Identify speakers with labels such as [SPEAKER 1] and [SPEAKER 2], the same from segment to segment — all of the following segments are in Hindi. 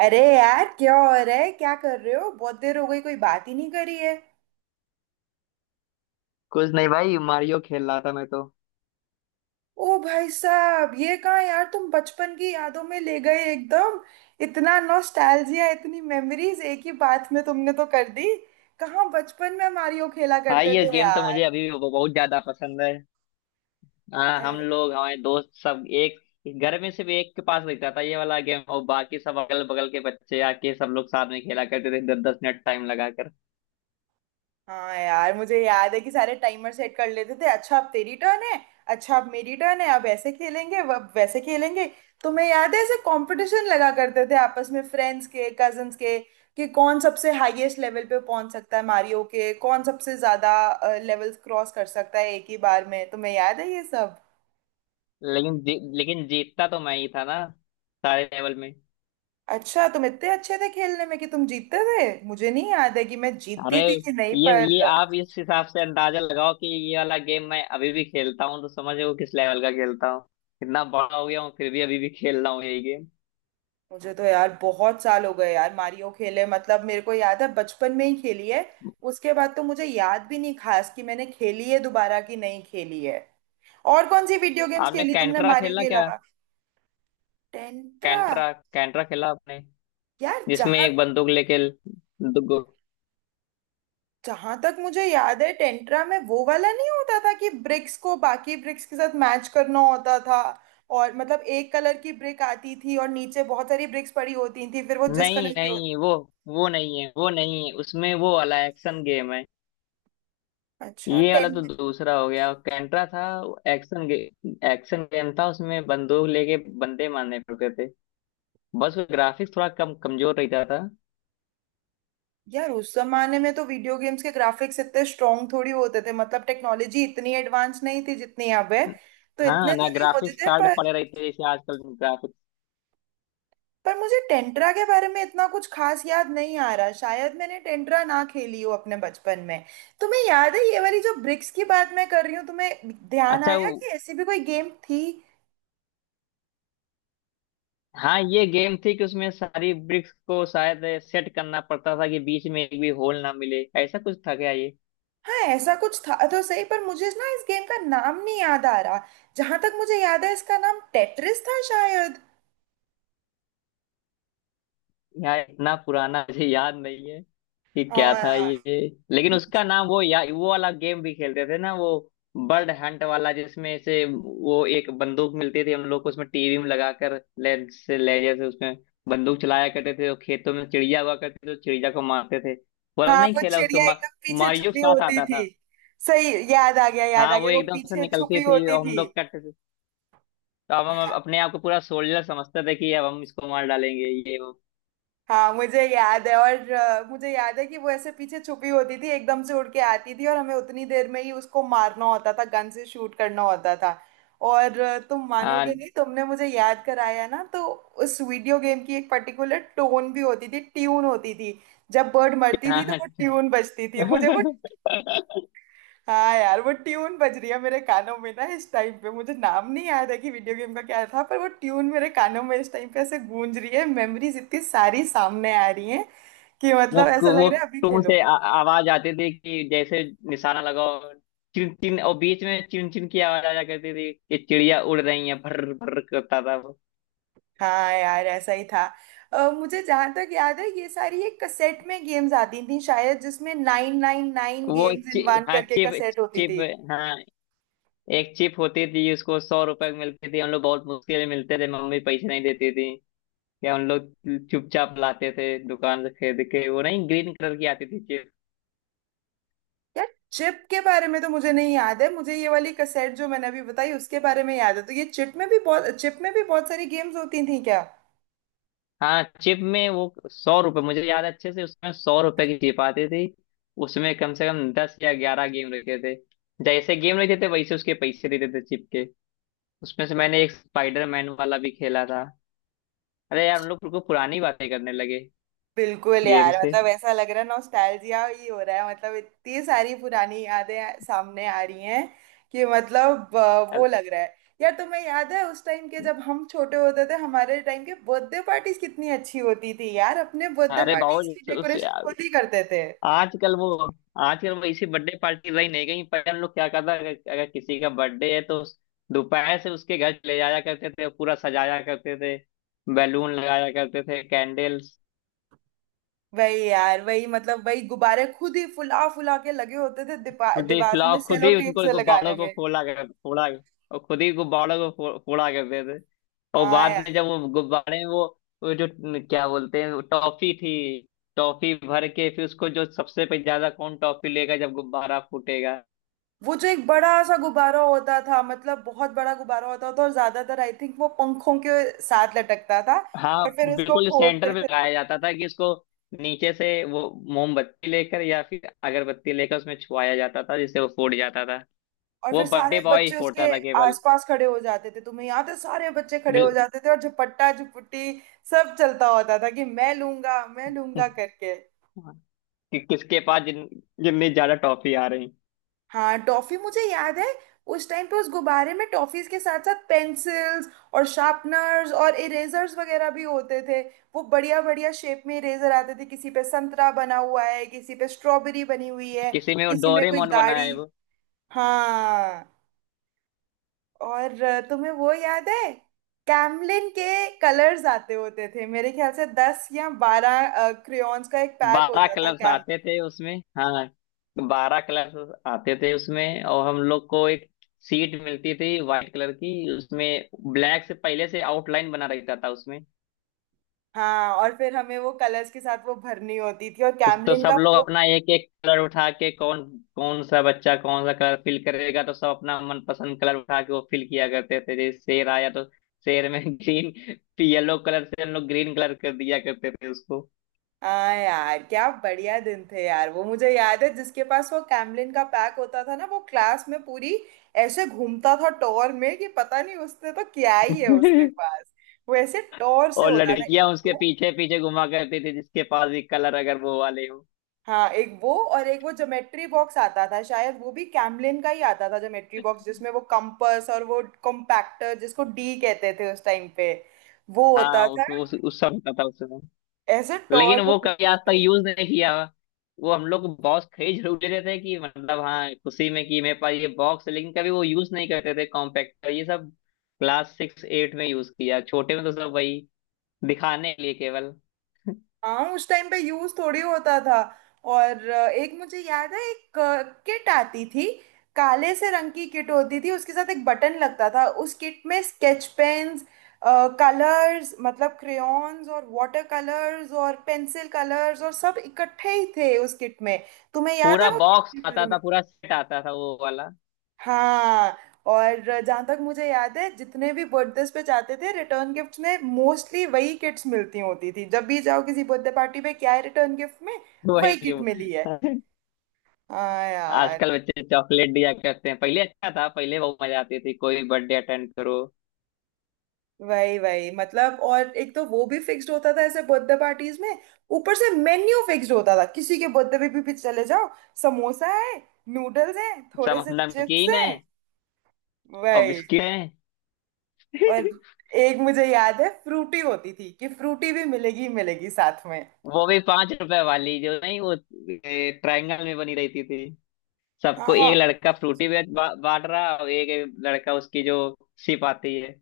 [SPEAKER 1] अरे यार, क्या हो रहा है? क्या कर रहे हो? बहुत देर हो गई, कोई बात ही नहीं करी है।
[SPEAKER 2] कुछ नहीं भाई, मारियो खेल रहा था मैं तो।
[SPEAKER 1] ओ भाई साहब, ये कहाँ यार, तुम बचपन की यादों में ले गए एकदम। इतना नॉस्टैल्जिया, इतनी मेमोरीज एक ही बात में तुमने तो कर दी। कहाँ बचपन में मारियो खेला
[SPEAKER 2] हाँ,
[SPEAKER 1] करते
[SPEAKER 2] ये
[SPEAKER 1] थे
[SPEAKER 2] गेम तो
[SPEAKER 1] यार।
[SPEAKER 2] मुझे अभी भी बहुत ज्यादा पसंद है। हाँ, हम लोग, हमारे दोस्त सब, एक घर में सिर्फ एक के पास रहता था ये वाला गेम, और बाकी सब अगल बगल के बच्चे आके सब लोग साथ में खेला करते थे, 10 10 मिनट टाइम लगाकर।
[SPEAKER 1] हाँ यार, मुझे याद है कि सारे टाइमर सेट कर लेते थे, अच्छा अब तेरी टर्न है। अच्छा अब मेरी टर्न है, अब ऐसे खेलेंगे, अब वैसे खेलेंगे। तुम्हें याद है? ऐसे कंपटीशन लगा करते थे आपस में, फ्रेंड्स के, कजन्स के कि कौन सबसे हाईएस्ट लेवल पे पहुंच सकता है मारियो के, कौन सबसे ज्यादा लेवल्स क्रॉस कर सकता है एक ही बार में। तुम्हें याद है ये सब?
[SPEAKER 2] लेकिन जीतता तो मैं ही था ना, सारे लेवल में।
[SPEAKER 1] अच्छा तुम इतने अच्छे थे खेलने में कि तुम जीतते थे। मुझे नहीं याद है कि मैं
[SPEAKER 2] अरे,
[SPEAKER 1] जीतती थी कि नहीं
[SPEAKER 2] ये
[SPEAKER 1] पर।
[SPEAKER 2] ये आप इस हिसाब से अंदाजा लगाओ कि ये वाला गेम मैं अभी भी खेलता हूँ, तो समझो किस लेवल का खेलता हूँ। इतना बड़ा हो गया हूँ, फिर भी अभी भी खेल रहा हूँ यही गेम।
[SPEAKER 1] मुझे तो यार बहुत साल हो गए यार मारियो खेले, मतलब मेरे को याद है बचपन में ही खेली है। उसके बाद तो मुझे याद भी नहीं खास कि मैंने खेली है दोबारा कि नहीं खेली है। और कौन सी वीडियो गेम्स
[SPEAKER 2] आपने
[SPEAKER 1] खेली तुमने
[SPEAKER 2] कैंट्रा
[SPEAKER 1] मारियो
[SPEAKER 2] खेला
[SPEAKER 1] के
[SPEAKER 2] क्या?
[SPEAKER 1] अलावा? टेंट्रा।
[SPEAKER 2] कैंट्रा कैंट्रा खेला आपने?
[SPEAKER 1] यार,
[SPEAKER 2] जिसमें
[SPEAKER 1] जहां
[SPEAKER 2] एक बंदूक लेके दु-
[SPEAKER 1] जहां तक मुझे याद है टेंट्रा में वो वाला नहीं होता था कि ब्रिक्स को बाकी ब्रिक्स के साथ मैच करना होता था? और मतलब एक कलर की ब्रिक आती थी और नीचे बहुत सारी ब्रिक्स पड़ी होती थी, फिर वो जिस
[SPEAKER 2] नहीं
[SPEAKER 1] कलर की होती।
[SPEAKER 2] नहीं, वो नहीं है, वो नहीं है, उसमें वो वाला एक्शन गेम है।
[SPEAKER 1] अच्छा।
[SPEAKER 2] ये वाला तो दूसरा हो गया, कैंट्रा था। एक्शन गे, एक्शन गेम था, उसमें बंदूक लेके बंदे मारने पड़ते थे। बस ग्राफिक्स थोड़ा कम, कमजोर रहता था।
[SPEAKER 1] यार उस जमाने में तो वीडियो गेम्स के ग्राफिक्स इतने स्ट्रॉन्ग थोड़ी होते थे, मतलब टेक्नोलॉजी इतनी एडवांस नहीं थी जितनी अब है। तो
[SPEAKER 2] हाँ
[SPEAKER 1] इतने तो
[SPEAKER 2] ना,
[SPEAKER 1] नहीं होते
[SPEAKER 2] ग्राफिक्स
[SPEAKER 1] थे
[SPEAKER 2] कार्ड
[SPEAKER 1] पर।
[SPEAKER 2] पड़े रहते हैं जैसे आजकल, ग्राफिक्स।
[SPEAKER 1] पर मुझे टेंट्रा के बारे में इतना कुछ खास याद नहीं आ रहा, शायद मैंने टेंट्रा ना खेली हो अपने बचपन में। तुम्हें याद है ये वाली जो ब्रिक्स की बात मैं कर रही हूँ? तुम्हें ध्यान
[SPEAKER 2] अच्छा
[SPEAKER 1] आया
[SPEAKER 2] वो,
[SPEAKER 1] कि ऐसी भी कोई गेम थी?
[SPEAKER 2] हाँ, ये गेम थी कि उसमें सारी ब्रिक्स को शायद सेट करना पड़ता था कि बीच में एक भी होल ना मिले, ऐसा कुछ था क्या ये?
[SPEAKER 1] हाँ, ऐसा कुछ था तो सही, पर मुझे ना इस गेम का नाम नहीं याद आ रहा। जहां तक मुझे याद है इसका नाम टेट्रिस था शायद।
[SPEAKER 2] यार इतना पुराना मुझे याद नहीं है कि क्या था
[SPEAKER 1] हाँ
[SPEAKER 2] ये। लेकिन उसका नाम वो, या वो वाला गेम भी खेलते थे ना, वो बर्ड हंट वाला, जिसमें से वो एक बंदूक मिलती थी हम लोग को, उसमें टीवी में लगाकर लेजर से उसमें बंदूक चलाया करते थे, और खेतों में चिड़िया हुआ करते थे, तो चिड़िया को मारते थे। वो वाला
[SPEAKER 1] हाँ,
[SPEAKER 2] नहीं
[SPEAKER 1] वो
[SPEAKER 2] खेला उसको?
[SPEAKER 1] चिड़िया एकदम पीछे
[SPEAKER 2] मारियो के
[SPEAKER 1] छुपी
[SPEAKER 2] साथ
[SPEAKER 1] होती
[SPEAKER 2] आता
[SPEAKER 1] थी।
[SPEAKER 2] था।
[SPEAKER 1] सही, याद आ गया, याद आ
[SPEAKER 2] हाँ, वो
[SPEAKER 1] गया, वो
[SPEAKER 2] एकदम से
[SPEAKER 1] पीछे
[SPEAKER 2] निकलती
[SPEAKER 1] छुपी
[SPEAKER 2] थी,
[SPEAKER 1] होती
[SPEAKER 2] और हम
[SPEAKER 1] थी।
[SPEAKER 2] लोग कट, तो अब हम अपने आप को पूरा सोल्जर समझते थे कि अब हम इसको मार डालेंगे, ये वो।
[SPEAKER 1] हाँ मुझे याद है, और मुझे याद है कि वो ऐसे पीछे छुपी होती थी, एकदम से उड़ के आती थी और हमें उतनी देर में ही उसको मारना होता था, गन से शूट करना होता था। और तुम मानोगे
[SPEAKER 2] हाँ
[SPEAKER 1] नहीं, तुमने मुझे याद कराया ना तो उस वीडियो गेम की एक पर्टिकुलर टोन भी होती थी, ट्यून होती थी। जब बर्ड मरती
[SPEAKER 2] हाँ
[SPEAKER 1] थी तो
[SPEAKER 2] हाँ।
[SPEAKER 1] वो ट्यून बजती थी, मुझे वो। हाँ यार वो ट्यून बज रही है मेरे कानों में ना, इस टाइम पे मुझे नाम नहीं याद है कि वीडियो गेम का क्या था, पर वो ट्यून मेरे कानों में इस टाइम पे ऐसे गूंज रही है, मेमोरीज इतनी सारी सामने आ रही हैं कि
[SPEAKER 2] वो
[SPEAKER 1] मतलब ऐसा लग
[SPEAKER 2] वो
[SPEAKER 1] रहा है अभी खेलो।
[SPEAKER 2] आवाज आती थी कि जैसे निशाना लगाओ। चिन चिन, और बीच में चिन चिन की आवाज आया करती थी कि चिड़िया उड़ रही है। भर भर करता था वो।
[SPEAKER 1] हाँ यार ऐसा ही था। मुझे जहाँ तक याद है ये सारी एक कसेट में गेम्स आती थी शायद, जिसमें 999 गेम्स इन वन
[SPEAKER 2] हाँ,
[SPEAKER 1] करके
[SPEAKER 2] चिप।
[SPEAKER 1] कसेट होती
[SPEAKER 2] चिप,
[SPEAKER 1] थी।
[SPEAKER 2] हाँ, एक चिप होती थी। उसको 100 रुपए की मिलती थी, हम लोग बहुत मुश्किल से, मिलते थे, मम्मी पैसे नहीं देती थी। या उन लोग चुपचाप लाते थे दुकान से खरीद के वो। नहीं, ग्रीन कलर की आती थी चिप।
[SPEAKER 1] यार चिप के बारे में तो मुझे नहीं याद है, मुझे ये वाली कसेट जो मैंने अभी बताई उसके बारे में याद है। तो ये चिप में भी बहुत सारी गेम्स होती थी क्या?
[SPEAKER 2] हाँ, चिप में वो 100 रुपए मुझे याद है अच्छे से, उसमें 100 रुपए की चिप आती थी। उसमें कम से कम 10 या 11 गेम रखे थे। जैसे गेम रहते थे वैसे उसके पैसे देते थे चिप के। उसमें से मैंने एक स्पाइडरमैन वाला भी खेला था। अरे यार, हम लोग बिल्कुल पुरानी बातें करने लगे,
[SPEAKER 1] बिल्कुल
[SPEAKER 2] गेम
[SPEAKER 1] यार,
[SPEAKER 2] से।
[SPEAKER 1] मतलब ऐसा लग रहा है नॉस्टैल्जिया ही हो रहा है, मतलब इतनी सारी पुरानी यादें सामने आ रही हैं कि मतलब वो लग रहा है। यार तुम्हें याद है उस टाइम के जब हम छोटे होते थे, हमारे टाइम के बर्थडे पार्टीज कितनी अच्छी होती थी यार, अपने बर्थडे
[SPEAKER 2] अरे,
[SPEAKER 1] पार्टीज की
[SPEAKER 2] बहुत उस
[SPEAKER 1] डेकोरेशन खुद ही करते थे।
[SPEAKER 2] आजकल वो, आजकल वो इसी बर्थडे पार्टी रही नहीं गई। पहले हम लोग क्या करता, अगर किसी का बर्थडे है तो दोपहर से उसके घर ले जाया करते थे, पूरा सजाया करते थे, बैलून लगाया करते थे, कैंडल्स।
[SPEAKER 1] वही यार वही, मतलब वही गुब्बारे खुद ही फुला फुला के लगे होते थे,
[SPEAKER 2] खुद ही
[SPEAKER 1] दीवारों
[SPEAKER 2] फुलाओ,
[SPEAKER 1] में
[SPEAKER 2] खुद
[SPEAKER 1] सेलो
[SPEAKER 2] ही
[SPEAKER 1] टेप
[SPEAKER 2] उनको,
[SPEAKER 1] से
[SPEAKER 2] गुब्बारों
[SPEAKER 1] लगाने
[SPEAKER 2] को
[SPEAKER 1] में।
[SPEAKER 2] फोड़ा कर फोड़ा, और खुद ही गुब्बारों को फोड़ा करते थे। और
[SPEAKER 1] हाँ
[SPEAKER 2] बाद में
[SPEAKER 1] यार।
[SPEAKER 2] जब वो गुब्बारे, वो जो क्या बोलते हैं, वो टॉफी थी। टॉफी भर के फिर उसको, जो सबसे पे ज्यादा कौन टॉफी लेगा जब गुब्बारा फूटेगा।
[SPEAKER 1] वो जो एक बड़ा सा गुब्बारा होता था, मतलब बहुत बड़ा गुब्बारा होता था, और ज्यादातर आई थिंक वो पंखों के साथ लटकता था। और
[SPEAKER 2] हाँ
[SPEAKER 1] फिर उसको
[SPEAKER 2] बिल्कुल,
[SPEAKER 1] फोड़ते
[SPEAKER 2] सेंटर पे
[SPEAKER 1] थे लोग।
[SPEAKER 2] लगाया जाता था कि इसको नीचे से वो मोमबत्ती लेकर या फिर अगरबत्ती लेकर उसमें छुआया जाता था, जिससे वो फूट जाता था।
[SPEAKER 1] और
[SPEAKER 2] वो
[SPEAKER 1] फिर
[SPEAKER 2] बर्थडे
[SPEAKER 1] सारे
[SPEAKER 2] बॉय ही
[SPEAKER 1] बच्चे
[SPEAKER 2] फोड़ता
[SPEAKER 1] उसके
[SPEAKER 2] था केवल।
[SPEAKER 1] आसपास खड़े हो जाते थे, तुम्हें याद है? सारे बच्चे खड़े हो
[SPEAKER 2] बिल
[SPEAKER 1] जाते थे और झपट्टा झुपट्टी सब चलता होता था कि मैं लूंगा करके।
[SPEAKER 2] कि किसके पास जिन जितनी ज्यादा टॉफी आ रही।
[SPEAKER 1] हाँ टॉफी मुझे याद है। उस टाइम पे उस गुब्बारे में टॉफीज के साथ साथ पेंसिल्स और शार्पनर्स और इरेजर्स वगैरह भी होते थे। वो बढ़िया बढ़िया शेप में इरेजर आते थे, किसी पे संतरा बना हुआ है, किसी पे स्ट्रॉबेरी बनी हुई है,
[SPEAKER 2] किसी में वो
[SPEAKER 1] किसी में कोई
[SPEAKER 2] डोरेमोन बनाए
[SPEAKER 1] गाड़ी।
[SPEAKER 2] वो।
[SPEAKER 1] हाँ। और तुम्हें वो याद है कैमलिन के कलर्स आते होते थे? मेरे ख्याल से 10 या 12 क्रेयॉन्स का एक पैक
[SPEAKER 2] बारह
[SPEAKER 1] होता था।
[SPEAKER 2] कलर्स
[SPEAKER 1] कैम
[SPEAKER 2] आते थे उसमें, हाँ। 12 कलर्स आते थे उसमें, और हम लोग को एक सीट मिलती थी वाइट कलर की, उसमें ब्लैक से पहले से आउटलाइन बना रहता था उसमें।
[SPEAKER 1] हाँ और फिर हमें वो कलर्स के साथ वो भरनी होती थी और
[SPEAKER 2] तो
[SPEAKER 1] कैमलिन
[SPEAKER 2] सब
[SPEAKER 1] का
[SPEAKER 2] लोग
[SPEAKER 1] वो।
[SPEAKER 2] अपना एक एक कलर उठा के, कौन कौन सा बच्चा कौन सा कलर फिल करेगा, तो सब अपना मनपसंद कलर उठा के वो फिल किया करते थे। जैसे शेर आया तो शेर में ग्रीन येलो कलर से हम लोग ग्रीन कलर कर दिया करते थे उसको।
[SPEAKER 1] हाँ यार, क्या बढ़िया दिन थे यार, वो मुझे याद है जिसके पास वो कैमलिन का पैक होता था ना वो क्लास में पूरी ऐसे घूमता था टॉर में कि पता नहीं उसने तो क्या ही है उसके पास। वो ऐसे टॉर से
[SPEAKER 2] और
[SPEAKER 1] होता था एक
[SPEAKER 2] लड़कियां उसके
[SPEAKER 1] वो।
[SPEAKER 2] पीछे पीछे घुमा करती थी, जिसके पास भी कलर अगर वो वाले हो।
[SPEAKER 1] हाँ एक वो और एक वो ज्योमेट्री बॉक्स आता था शायद, वो भी कैमलिन का ही आता था, ज्योमेट्री बॉक्स जिसमें वो कंपास और वो कॉम्पैक्टर जिसको डी कहते थे उस टाइम पे। वो होता
[SPEAKER 2] हाँ,
[SPEAKER 1] था,
[SPEAKER 2] उस सब पता था उसमें।
[SPEAKER 1] ऐसे
[SPEAKER 2] लेकिन
[SPEAKER 1] टॉर में
[SPEAKER 2] वो कभी
[SPEAKER 1] घूमते
[SPEAKER 2] आज तक
[SPEAKER 1] थे।
[SPEAKER 2] यूज नहीं किया हुआ। वो हम लोग बॉस खरीद जरूर लेते थे, कि मतलब हाँ, खुशी में, कि मेरे पास ये बॉक्स है, लेकिन कभी वो यूज नहीं करते थे, कॉम्पैक्टर ये सब। क्लास 6 8 में यूज किया, छोटे में तो सब वही दिखाने के लिए केवल।
[SPEAKER 1] हाँ उस टाइम पे यूज थोड़ी होता था। और एक मुझे याद है एक किट आती थी, काले से रंग की किट होती थी, उसके साथ एक बटन लगता था, उस किट में स्केच पेन्स, कलर्स मतलब क्रेयॉन्स और वाटर कलर्स और पेंसिल कलर्स और सब इकट्ठे ही थे उस किट में। तुम्हें याद है
[SPEAKER 2] पूरा
[SPEAKER 1] वो किट
[SPEAKER 2] बॉक्स
[SPEAKER 1] के बारे
[SPEAKER 2] आता
[SPEAKER 1] में?
[SPEAKER 2] था, पूरा सेट आता था वो वाला।
[SPEAKER 1] हाँ और जहाँ तक मुझे याद है जितने भी बर्थडेज पे जाते थे रिटर्न गिफ्ट में मोस्टली वही किट्स मिलती होती थी, जब भी जाओ किसी बर्थडे पार्टी पे क्या है रिटर्न गिफ्ट में,
[SPEAKER 2] वही
[SPEAKER 1] वही किट मिली है।
[SPEAKER 2] कि-
[SPEAKER 1] हाँ यार
[SPEAKER 2] आजकल बच्चे चॉकलेट दिया करते हैं, पहले अच्छा था, पहले बहुत मजा आती थी कोई बर्थडे अटेंड करो।
[SPEAKER 1] वही वही, मतलब और एक तो वो भी फिक्स्ड होता था ऐसे बर्थडे पार्टीज में। ऊपर से मेन्यू फिक्स्ड होता था किसी के बर्थडे पे भी चले जाओ। समोसा है, नूडल्स हैं, थोड़े
[SPEAKER 2] सब
[SPEAKER 1] से चिप्स
[SPEAKER 2] नमकीन है,
[SPEAKER 1] हैं।
[SPEAKER 2] और
[SPEAKER 1] वही।
[SPEAKER 2] बिस्किट है।
[SPEAKER 1] और एक मुझे याद है फ्रूटी होती थी कि फ्रूटी भी मिलेगी मिलेगी साथ में।
[SPEAKER 2] वो भी 5 रुपए वाली जो, नहीं वो ट्रायंगल में बनी रहती थी।
[SPEAKER 1] हाँ
[SPEAKER 2] सबको एक
[SPEAKER 1] हाँ,
[SPEAKER 2] लड़का फ्रूटी बांट रहा, और एक लड़का उसकी जो सिप आती है।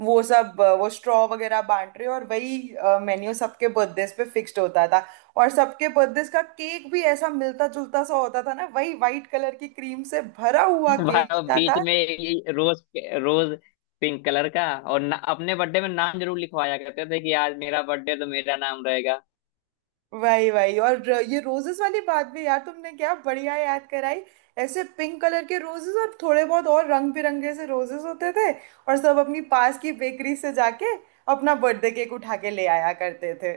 [SPEAKER 1] वो सब वो स्ट्रॉ वगैरह बांट रहे हो, और वही मेन्यू सबके बर्थडेज पे फिक्स्ड होता था। और सबके बर्थडेज का केक भी ऐसा मिलता जुलता सा होता था ना, वही वाइट कलर की क्रीम से भरा हुआ
[SPEAKER 2] भाई,
[SPEAKER 1] केक
[SPEAKER 2] वो
[SPEAKER 1] होता
[SPEAKER 2] बीच
[SPEAKER 1] था।
[SPEAKER 2] में ये रोज रोज पिंक कलर का, और अपने बर्थडे में नाम जरूर लिखवाया करते थे कि आज मेरा बर्थडे, तो मेरा नाम रहेगा।
[SPEAKER 1] वही वही, और ये रोजेस वाली बात भी यार तुमने क्या बढ़िया याद कराई। ऐसे पिंक कलर के रोजेस और थोड़े बहुत और रंग बिरंगे से रोजेस होते थे। और सब अपनी पास की बेकरी से जाके अपना बर्थडे केक उठा के ले आया करते थे।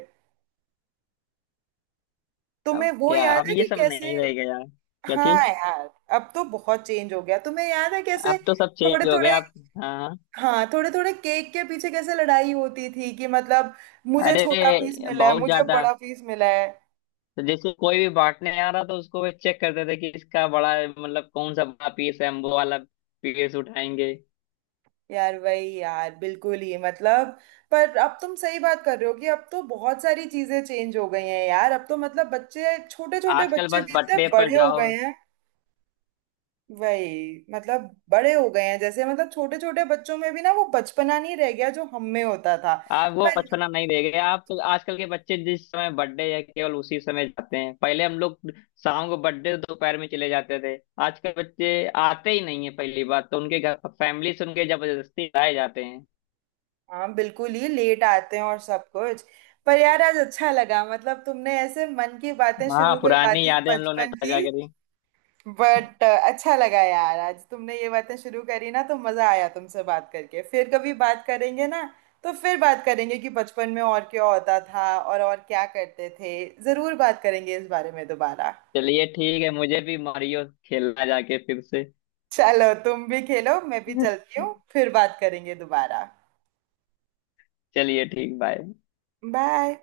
[SPEAKER 2] अब
[SPEAKER 1] तुम्हें वो
[SPEAKER 2] क्या,
[SPEAKER 1] याद
[SPEAKER 2] अब
[SPEAKER 1] है
[SPEAKER 2] ये
[SPEAKER 1] कि
[SPEAKER 2] सब
[SPEAKER 1] कैसे?
[SPEAKER 2] नहीं रहेगा यार। क्या चीज,
[SPEAKER 1] हाँ यार, अब तो बहुत चेंज हो गया, तुम्हें याद है कैसे?
[SPEAKER 2] अब तो सब
[SPEAKER 1] थोड़े
[SPEAKER 2] चेंज हो गया
[SPEAKER 1] थोड़े,
[SPEAKER 2] अब। हाँ।
[SPEAKER 1] हाँ थोड़े थोड़े केक के पीछे कैसे लड़ाई होती थी कि मतलब मुझे
[SPEAKER 2] अरे,
[SPEAKER 1] छोटा पीस मिला है,
[SPEAKER 2] बहुत
[SPEAKER 1] मुझे
[SPEAKER 2] ज्यादा।
[SPEAKER 1] बड़ा पीस मिला है।
[SPEAKER 2] तो जैसे कोई भी बांटने आ रहा था उसको, वे चेक करते थे कि इसका बड़ा, मतलब कौन सा बड़ा पीस है, हम वो वाला पीस उठाएंगे।
[SPEAKER 1] यार वही यार, बिल्कुल ही मतलब। पर अब तुम सही बात कर रहे हो कि अब तो बहुत सारी चीजें चेंज हो गई हैं यार, अब तो मतलब बच्चे, छोटे छोटे
[SPEAKER 2] आजकल
[SPEAKER 1] बच्चे
[SPEAKER 2] बस
[SPEAKER 1] भी इतने
[SPEAKER 2] बर्थडे पर
[SPEAKER 1] बड़े हो
[SPEAKER 2] जाओ।
[SPEAKER 1] गए हैं। वही मतलब बड़े हो गए हैं, जैसे मतलब छोटे छोटे बच्चों में भी ना वो बचपना नहीं रह गया जो हम में होता था।
[SPEAKER 2] आप वो
[SPEAKER 1] पर।
[SPEAKER 2] बचपना नहीं रह गया, आप आजकल के बच्चे जिस समय बर्थडे है केवल उसी समय जाते हैं। पहले हम लोग शाम को बर्थडे, दोपहर में चले जाते थे। आजकल बच्चे आते ही नहीं है पहली बात तो, उनके घर फैमिली से उनके जबरदस्ती लाए जाते हैं।
[SPEAKER 1] हाँ बिल्कुल, ये लेट आते हैं और सब कुछ। पर यार आज अच्छा लगा, मतलब तुमने ऐसे मन की बातें
[SPEAKER 2] हाँ,
[SPEAKER 1] शुरू करवा
[SPEAKER 2] पुरानी
[SPEAKER 1] दी
[SPEAKER 2] यादें हम लोग ने
[SPEAKER 1] बचपन की।
[SPEAKER 2] ताजा करी।
[SPEAKER 1] बट अच्छा लगा यार, आज तुमने ये बातें शुरू करी ना तो मजा आया तुमसे बात करके, फिर कभी बात करेंगे ना? तो फिर बात करेंगे कि बचपन में और क्या होता था और क्या करते थे। जरूर बात करेंगे इस बारे में दोबारा।
[SPEAKER 2] चलिए ठीक है, मुझे भी मारियो खेलना जाके फिर से।
[SPEAKER 1] चलो तुम भी खेलो, मैं भी चलती हूँ, फिर बात करेंगे दोबारा।
[SPEAKER 2] चलिए ठीक, बाय।
[SPEAKER 1] बाय।